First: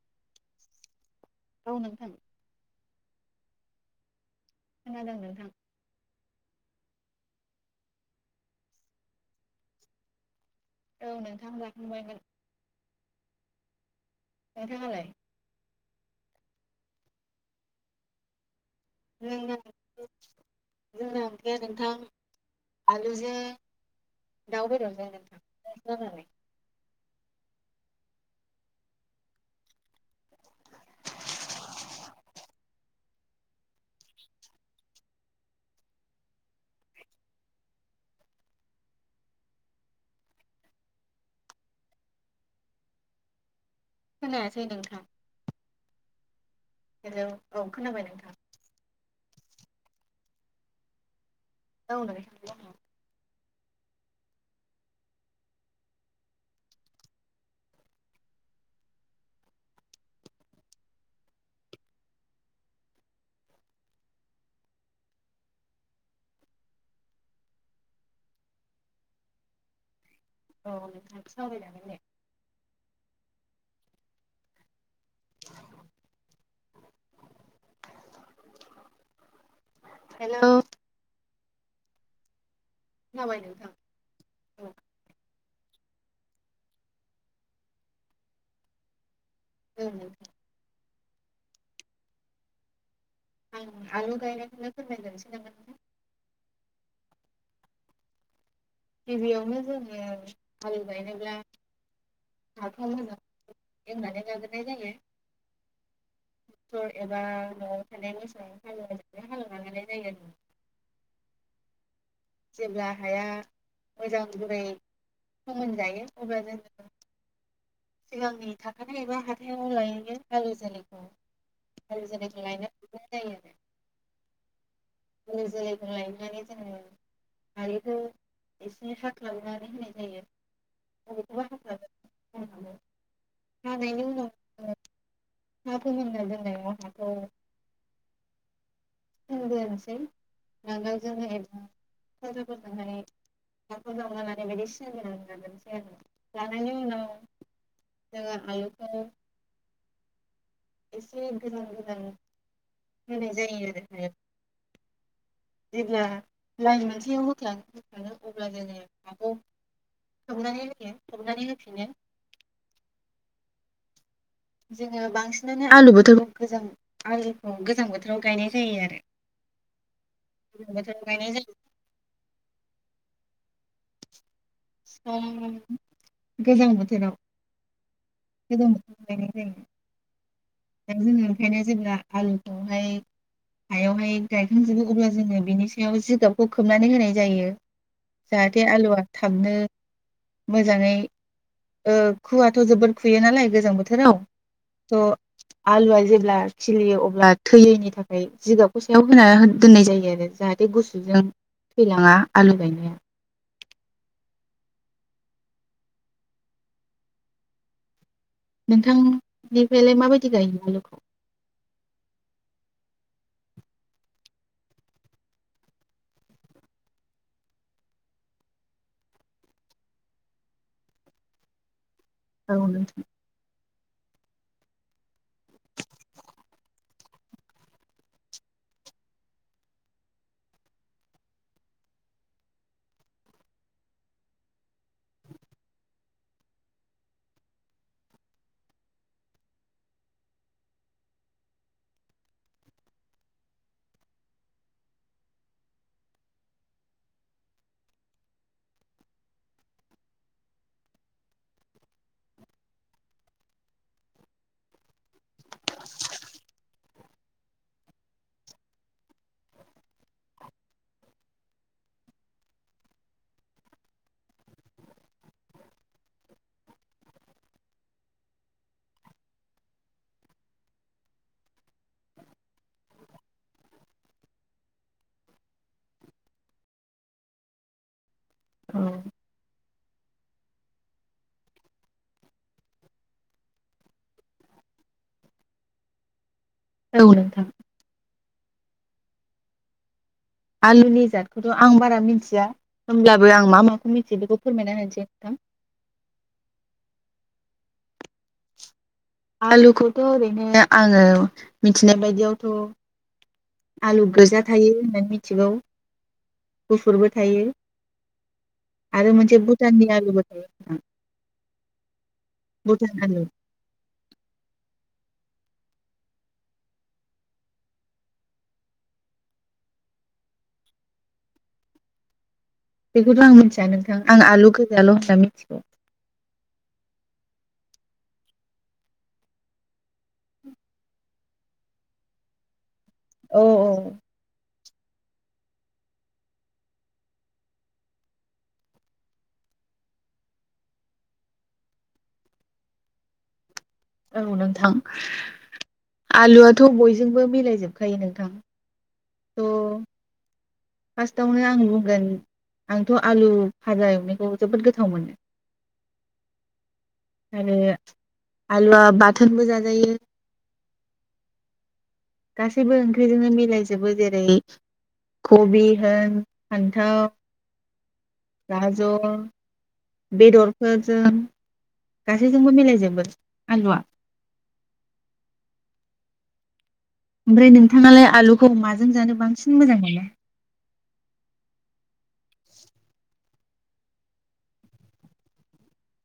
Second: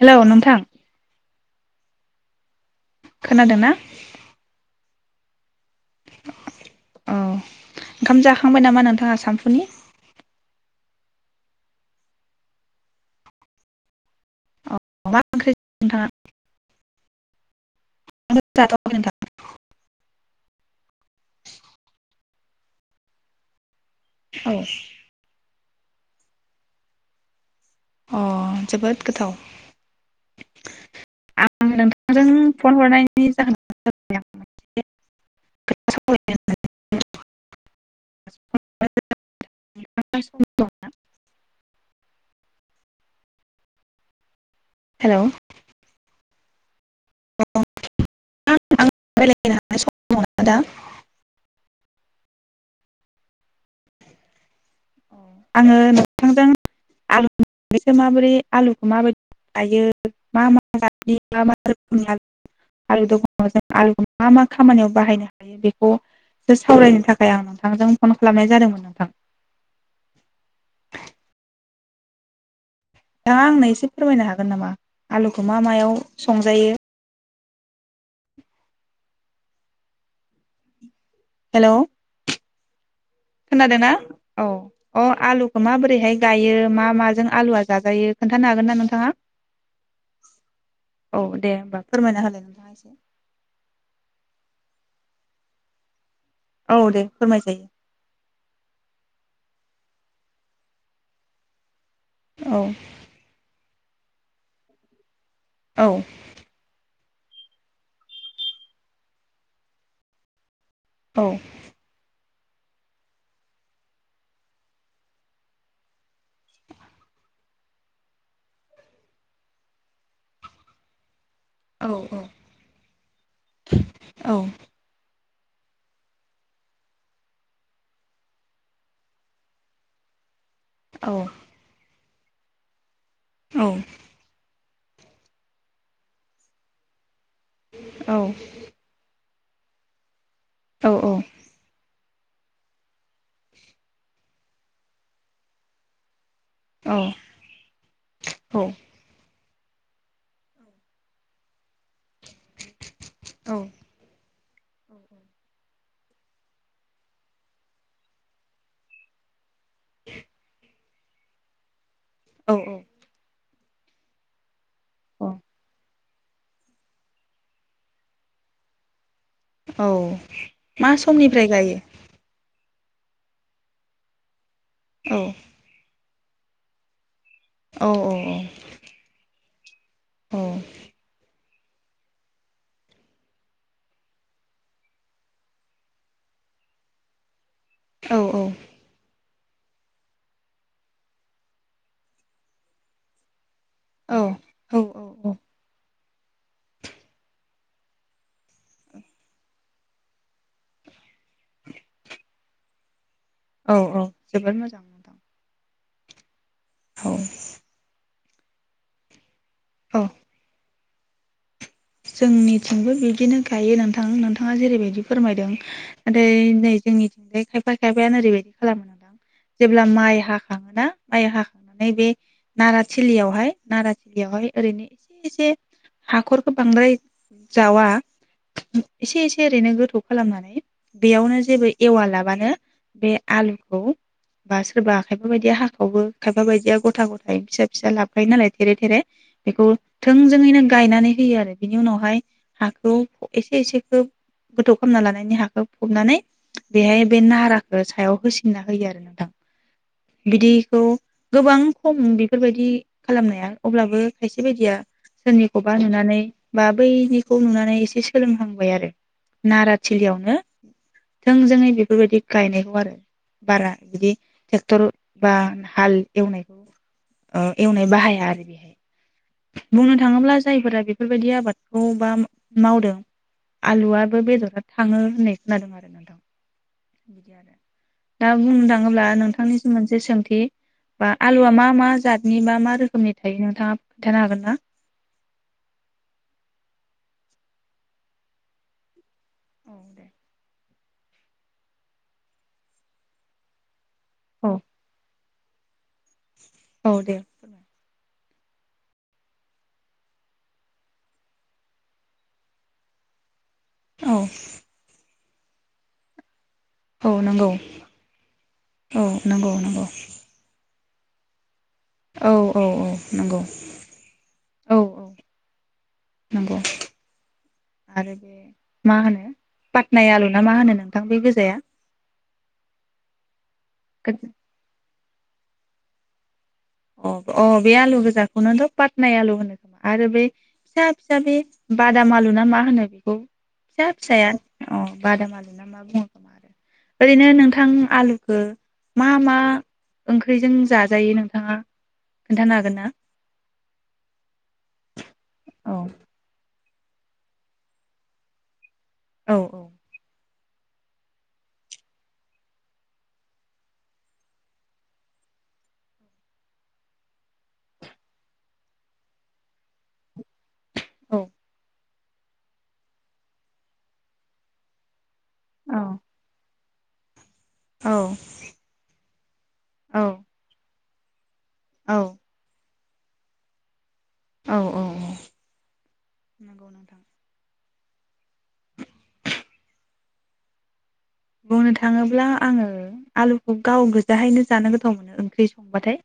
Hello नोंथां औ नोंथां खोनादोंना खोनादों नोंथां औ ओंखाम जाखांबाय नामा नोंथाङा सानफुनि औ नोंथां जाखांबायमोन नोंथाङालाय माबा ओंख्रि नोंथाङा औ [unintelligible] [unintelligible] नोंथां आलुजों औ दाउ बेदरजों द [unintelligible] अ जोबोद गोथाव आं नोंथांजों फन हरनायनि जाहोन खोथ स खोनायासै नोंथां हेलौ हेलौ औ खोनाबाय नोंथां बेलहैनो हानाय सम मोन दा [unintelligible] औ दे आङो नोंथांजों आलुसो माबोरै आलुखौ माबायदि लायो मा मा गि मा मा रोखोमनि आलु दखानाव जों आलुखौ मा मा खामानियाव बाहायनो हायो बेखौसो सावरायनो थाखाय आं नोंथांजों फन खालामनाय जादोंमोन नोंथां औ नोंथ सावरायलांगोन दे नोंथाङा आंनो एसे फोरमायनो हागोन नामा आलुखौ मा मायाव संजायो हेलौ हेलौ खोनाबाय नोंथां खोनादोंना औ अ आलु माबोरैहाय गायो मा माजों आलुआ जाजायो खोन्थानो हागोन ना नोंथाङा [inaudible] औ दे होमबा फोरमायना हो आं आलु गायनायखौनो फोरमाय जानोसै नामा औ दे फोरमाय जायो गिबियावनो जोङो आालु गायनोब्ला औ आ [unintelligible] [unintelligible] औ एबा नवाव थानायान मोसौ हालेव हालेवना लानाय जायो आरो औ जेब्ला हाया मोजां गुरै फोमोनजायो अब्ला जोङो सिगांनि थाखानाय एबा हाथायाव लायैनो गारि जालिखौ औ [unintelligible] जो जोलैखौ औ लायनानै जोङो आलुखौ एसे हाख्लाबनानै होनाय जायो औ [unintelligible] [inaudible] औ हानायनि उनाव [unintelligible] औ [unintelligible] नांगोलजों [unintelligible] [inaudible] लानायनि उनाव जोङो आलुखौ एसे गोजान गो औ होननाय औ जायो आरो [unintelligible] जेब्ला लाइन मोनसेयाव होखां होखाङो अब्ला जोङो हाखौ खोबनानै होयो। खोबनानै होफिनो औ औ जोङो बांसिनानो आलु बो गोबां गोजां आललिखौ गोजां बोथोराव गायनाय जायो आरो। औ गोजां मा बोथोराव गायनाय समनिफ्राय जायो गायो? औ [inaudible] गोजां बोथोराव औ [unintelligible] जायो [unintelligible] जोङो ओंखायनो जेब्ला आलुखौहाय हायावहाय गायखांजोबो अब्ला जोङो बिनि सायाव जिगाबखौ खोबनानै होनाय जायो। जाहाथे आलुवा था थाबनो मोजाङै ओ खुवाथ' जोबोर खुयो नालाय गोजां बोथोराव औ औ थ' आलुवा जेरै ब्ला खिलियो अब्ला थैयैनि थाखाय जिगाबखौ सायाव होना दोननाय जायो आरो जाहाथे गुसुजों थैलाङा आलु गायनाया औ औ जोबोर मोजां नोंथां। औ नोंथां बेफायलाय माबायदि गायो आलुखौ? जोंनिथिंबो बिदिनो गायो नोंथां नोंथाङा जेरैबायदि फोरमायदों नाथाय नै जोंनिथिंजाय खायफा खायफायानो ओरैबायदि खालामो नोंथां जेब्ला माइ हाखाङोना माइ हाखांनानै बे औ नोंथां नाराथिलियावहाय नाराथिलियावहाय ओरैनो एसे एसे हाखर खो बांद्राय जावा एसे एसे ओरैनो गोथौ खालामनानै बेयावनो जेबो एवा लाबानो बे आलुखौ बा सोरबा खायफा बायदिया हाखावबो खायफा बायदिया गथा गथाय फिसा फिसा लाबोखायो नालाय थेरे थेरे बेखौ थोंजोङैनो गायनानै होयो आरो बिनि उनावहाय हाखौ एसे एसेखो गोथौ खालामना लानायनि हाखौ फबनानै बेहाय बे नाराखौ सायाव होसिनना होयो आरो नोंथां बिदिखौ गोबां खम बेफोरबायदि खालामनाया अब्लाबो खायसे बायदिया सोरनिख'बा नुना नै बा बैनिखौ नुनानै एसे सोलोंहांबाय आरो नाराथिलियावनो थोंजोङै बेफोरबायदि गायनायखौ आरो बारा बिदि ट्रेक्टर बा हाल एवनायखौ एवनाय ओ बाहाया आरो बेहाय बुंनो थाङोब्ला जायफोरा बेफोरबायदि आबादखौ बा मावदों आलुआबो बेदरा थाङो होननाय खोनादों आरो नोंथां। [inaudible] दा बुंनो औ थाङोब्ला नोंथांनि सो से सोंथि बा आलुआा मा मा जातनि बा मा रोखोमनि थायो नोंथाङा खोन्थानो हागोन ना? औ नोंथां। औ दे आलुनि जादखौथ' आं बारा मिन्थिया होनोमब्लाबो आं मा मा मिथि बेखौ औ फोरमायना होनोसै नोंथां औ दे आलुखौथ' ओरैनो आङो मिथिनाय बायदियावथ' आलु औ गोजा थायो होननानै मिथिगौ औ गुफुरबो थायो नंगौ औ आरो मोनसे नंगौ नंगौ भुटाननि आलुबो थायो नोंथां। औ औ औ भुटान आलु नंगौ औ औ नंगौ आरो बे मा होनो पाटनाय आलु ना मा होनो नोंथां बे गोजाया बेखौथ' आं मिथिया नोंथां आं आलु गोजाल' जा मिथिगौ अ अ बे आलु गोजाखौनोथ' पातनाय आलु होनो खोमा आरो बे फिसा फिसा बे बादाम आलु ना मा होनो बे। औ फिसा फिसाया अ बादाम आलु ना मा बुङो खोमा आरो ओरैनो नोंथां आलुखौ मा मा ओंख्रिजों जाजायो नोंथाङा खोन्थानो हागोन ना औ नों थां औ आलुआ थ' बयजोंबो मिलायजोबखायो नोंथां औ थ' औ फार्स्टआवनो आं बुंगोन आंथ' आलु फाजा एवनायखौ जोबोद गोथाव मोनो आरो आलुआ बाथोनबो जाजायो औ गासैबो ओंख्रिजोंनो मिलायजोबो जेरै कबि होन फान्थाव औ गाजर औ बेदरफोर जों औ गासैजोंबो मिलाय जोबो आलुवा औ औ औ नगौ नोंथां ओमफ्राय नोंथाङालाय आलुखौ माजों जानो बांसिन मोजां मोनो? बुंनो थाङोब्ला आङो आलु गाव गोजाहायनो जानो गोथाव मोनो ओंख्रि संबाथाय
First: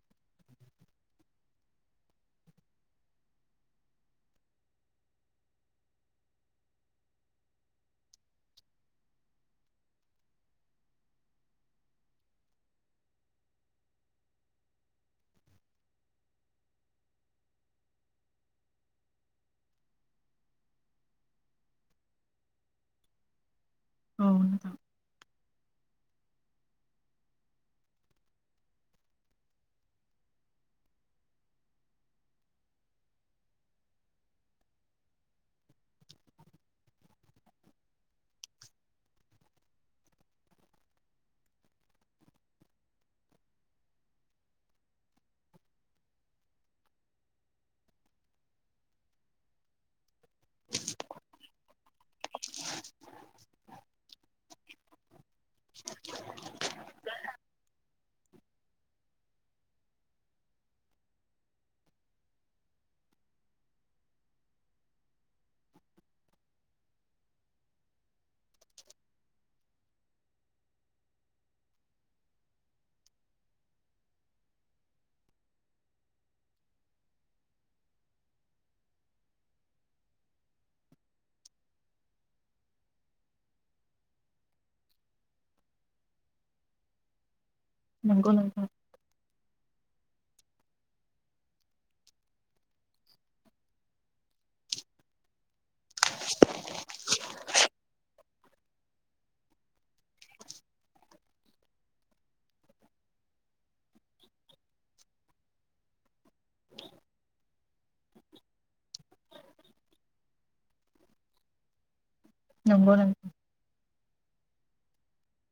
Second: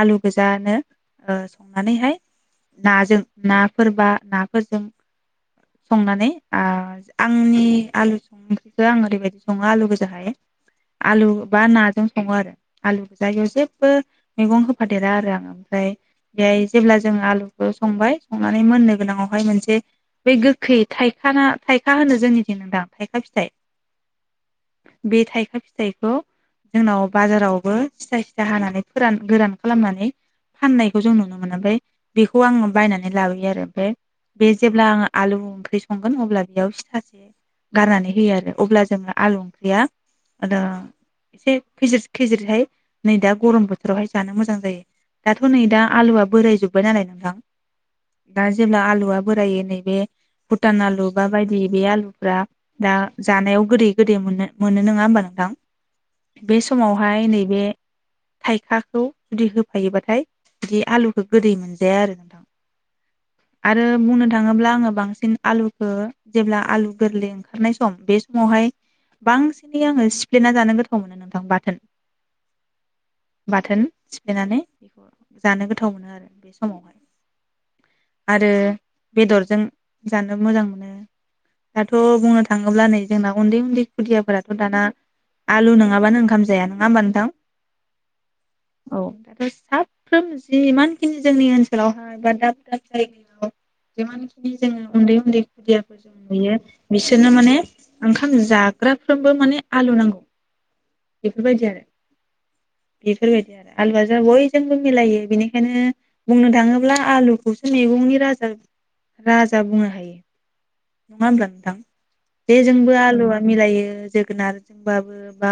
आलु गोजानो ओ संनानैहाय नाजों नाफोर बा नाफोरजों संनानै ओ आंनि आलु सं ओंख्रिखौ आं ओरैबायदि सङो आलु गोजाहाय आलु बा नाजों सङो आरो आलु गो जायगायाव जेबो मैगं होफादेरा आरो आङ ओमफ्राय बेहाय जेब्ला जों आलुखौ संबाय संनानै मोननो गोनाङावहाय मोनसे बै गोखै थाइखा ना थाइखा होनो जोंनिथिं नदां थाइखा फिथाइ औ नोंथां बे थाइखा फि फिथाइखौ जोंनाव बाजारावबो सिथा सिथा हानानै फोरान गोरान खालामनानै फाननायखौ जों नुनो मोनो ओमफ्राय बेखौ आङो बायनानै लाबोयो आरो ओमफ्राय बे जेब्ला आङो आलु ओंख्रि संगोन अब्ला बेयाव सिथासे गारनानै होयो आरो अब्ला जो आलु ओंख्रिया एसे खेजिर खेजिरहाय नै दा गरम बोथोरावहाय जानो मोजां जायो दाथ' नै दा आलुआ बोराय जोब्बाय नालाय नोंथां दा जेब्ला आलुआ बोरायो नैबे भुटान आलु बा बायदि बे आलुफ्रा दा जानायाव गोदो मोननो मोनो नोङा होमबा नों थां बे समावहाय नैबे थाइखाखौ जुदि होफायोबाथाय बि आलुखौ गोदै मोनजाया आरो नोंथां आरो बुंनो थाङोब्ला आङो बांसिन आलुखौ जेब्ला आलु गोरलै ओंखारनाय सम बे समावहाय बांसिनै आङो सिफ्लेना जानो गोथाव मोनो नोंथां बाथोन बाथोन सिफ्लेनानै बेखौ जानो गोथाव मोनो आरो बे समावहाय आरो बेदरजों जानो मोजां मोनो दाथ' बुंनो थाङोब्ला नै जोंना उन्दै उन्दै खुदियाफोराथ' दाना आलु नङाबानो ओंखाम जाया नङा होमबा नोंथां नंगौ नोंथां औ दाथ साब साफ्रोम जि जिमानखिनि जोंनि ओनसोलावहाय बा दाब दाब जायगायाव जिमानखिनि जोङो उन्दै उन्दै खुदियाफोर जों नुयो बिसोरनो माने ओंखाम जाग्राफ्रोमबो माने आलु नांगौ बेफोरबायदि आरो बेफोरबायदि आरो आलुआ जों बयजोंबो मिलायो बेनिखायनो बुंनो थाङोब्ला आलुखौसो मैगंनि राजा राजा बुंनो हायो नङा होमब्ला नोंथां बेे नंगौ जोंबो नोंथां आलुआ मिलायो जों जोगोनारजोंबाबो बा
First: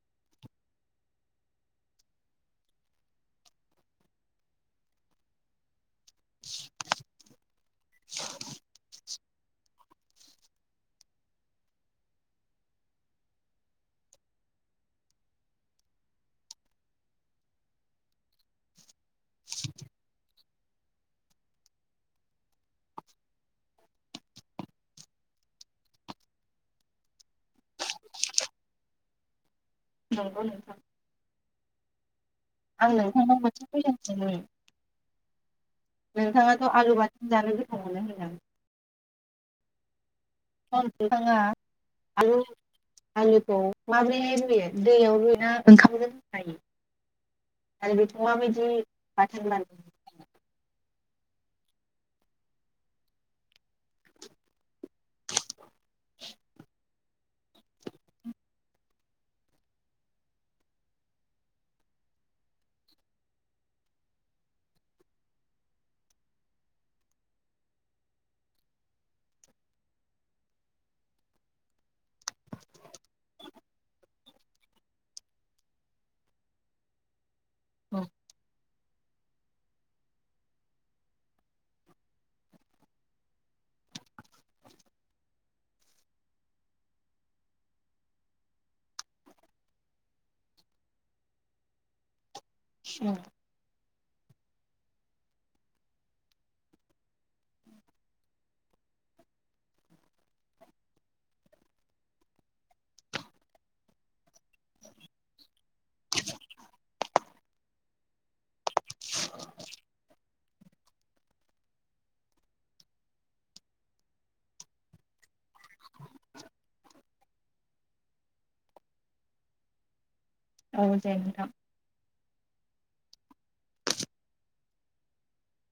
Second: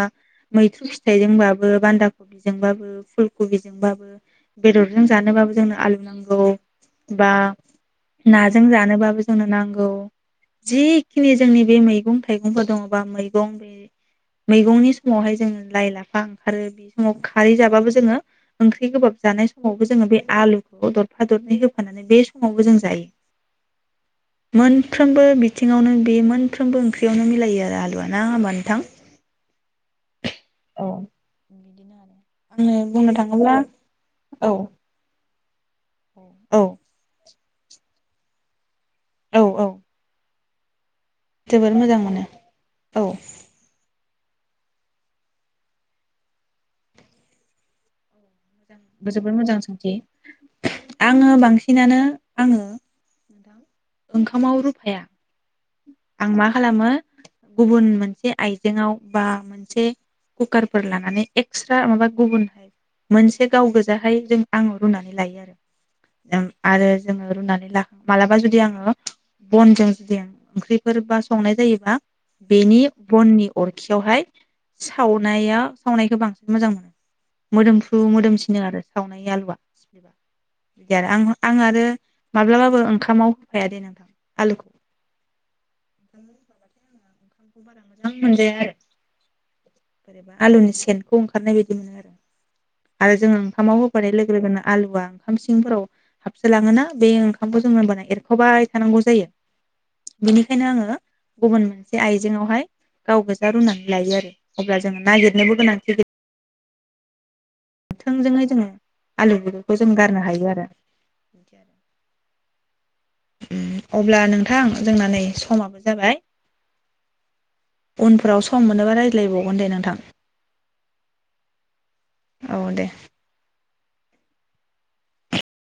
मैथ्रु फिथाइजोंबाबो बान्दा खबिजोंबाबो फुल कबिजोंबाबो बेदरजों जानोबाबो जोंनो आलु नांगौ बा नाजों जानोबाबो जोंनो नांगौ जिखनि जोंनि बे मैगं थाइगंफोर दं बा मैगं बे मैगंनि समावहाय जों लाइ लाफा ओंखारो बे समाव खारै जाबाबो जोङो ओंख्रि गोबाब जानाय समावबो जोङो बे आलुखौ दरफा दरनै होफानानै बे समावबो जों जायो मोनफ्रबो बिथिावनो बे सानफ्रोमबो ओंख्रियावनो मिलायो आरो आलुआ ना होमबा नोथां नंगौ नोंथां बिदिनो आरो आङो आं बुंनो नोंथांनाव थाङोब्ला मोनसे कुइसन सोंनि औ औ नोंथाङाथ' आलु बाथोन जानो गो थावानो होनदों आं औ औ ओम नोंथाङा जोबोद मोजां मोनो आलु औ आलुखौ माब्रैहाय रुयो दैयाव रुयोना ओंखामजों रुफायो आरो बे मोजां जोबोर मोजां सोंथि आङो बांसिनानो आङो दा ओंखामाव रुफाया आं मा खालामो गुबुन मोनसे आइजेंआव बा मोनसे कुकारफोर लानानै एक्सट्रा माबा गुबुनहाय मोनसे गाव गोजाहाय जों आङो रुनानै लायो आरो जों जोङो रुनानै लाखा मालाबा जुदि आङो बनजों जुदि ओंख्रिफोर बा संनाय जायोबा बेनि बननि अरखियावहाय सावनाया सावनायखौ बांसिन मोजां मोनो मोदोमफ्रु मोदोमसिनो आरो सावनाय आलुआ सिफ्लेबा बिदि आरो आं आं आरो माब्लाबाबो ओंखामाव होफाया दे नोंथां आलुखौ [inaudible] ओंखामखौ बारा मोजां मोनजाया आरो बोरैबा आलुनि सेनखौ ओंखारनाय बायदि मोनो आरो औ आरो जोंङो ओंखामाव होब होफानाय लोगो लोगोनो आलुआ ओंखाम सिंफोराव हाबसोलाङोना बे ओंखामखौ जों होमबाना एरख'बाय थानांगौ जायो बेनिखायनो आङो गुबुन मोनसे आइजेंआवहाय गाव गोजा रुनानै लायो आरो अब्ला जोङो नागिरनोबो गोनांथि गैया थोंजोंयै जोङो आलु बिगुरखौ जों गारनो हायो आ ओ अब्ला नोंथां जोंना नै समाबो जाबाय उनफोराव सम मोनोबा रायज्लायबावगोन दे नोंथां औ जायो नोंथां औ दे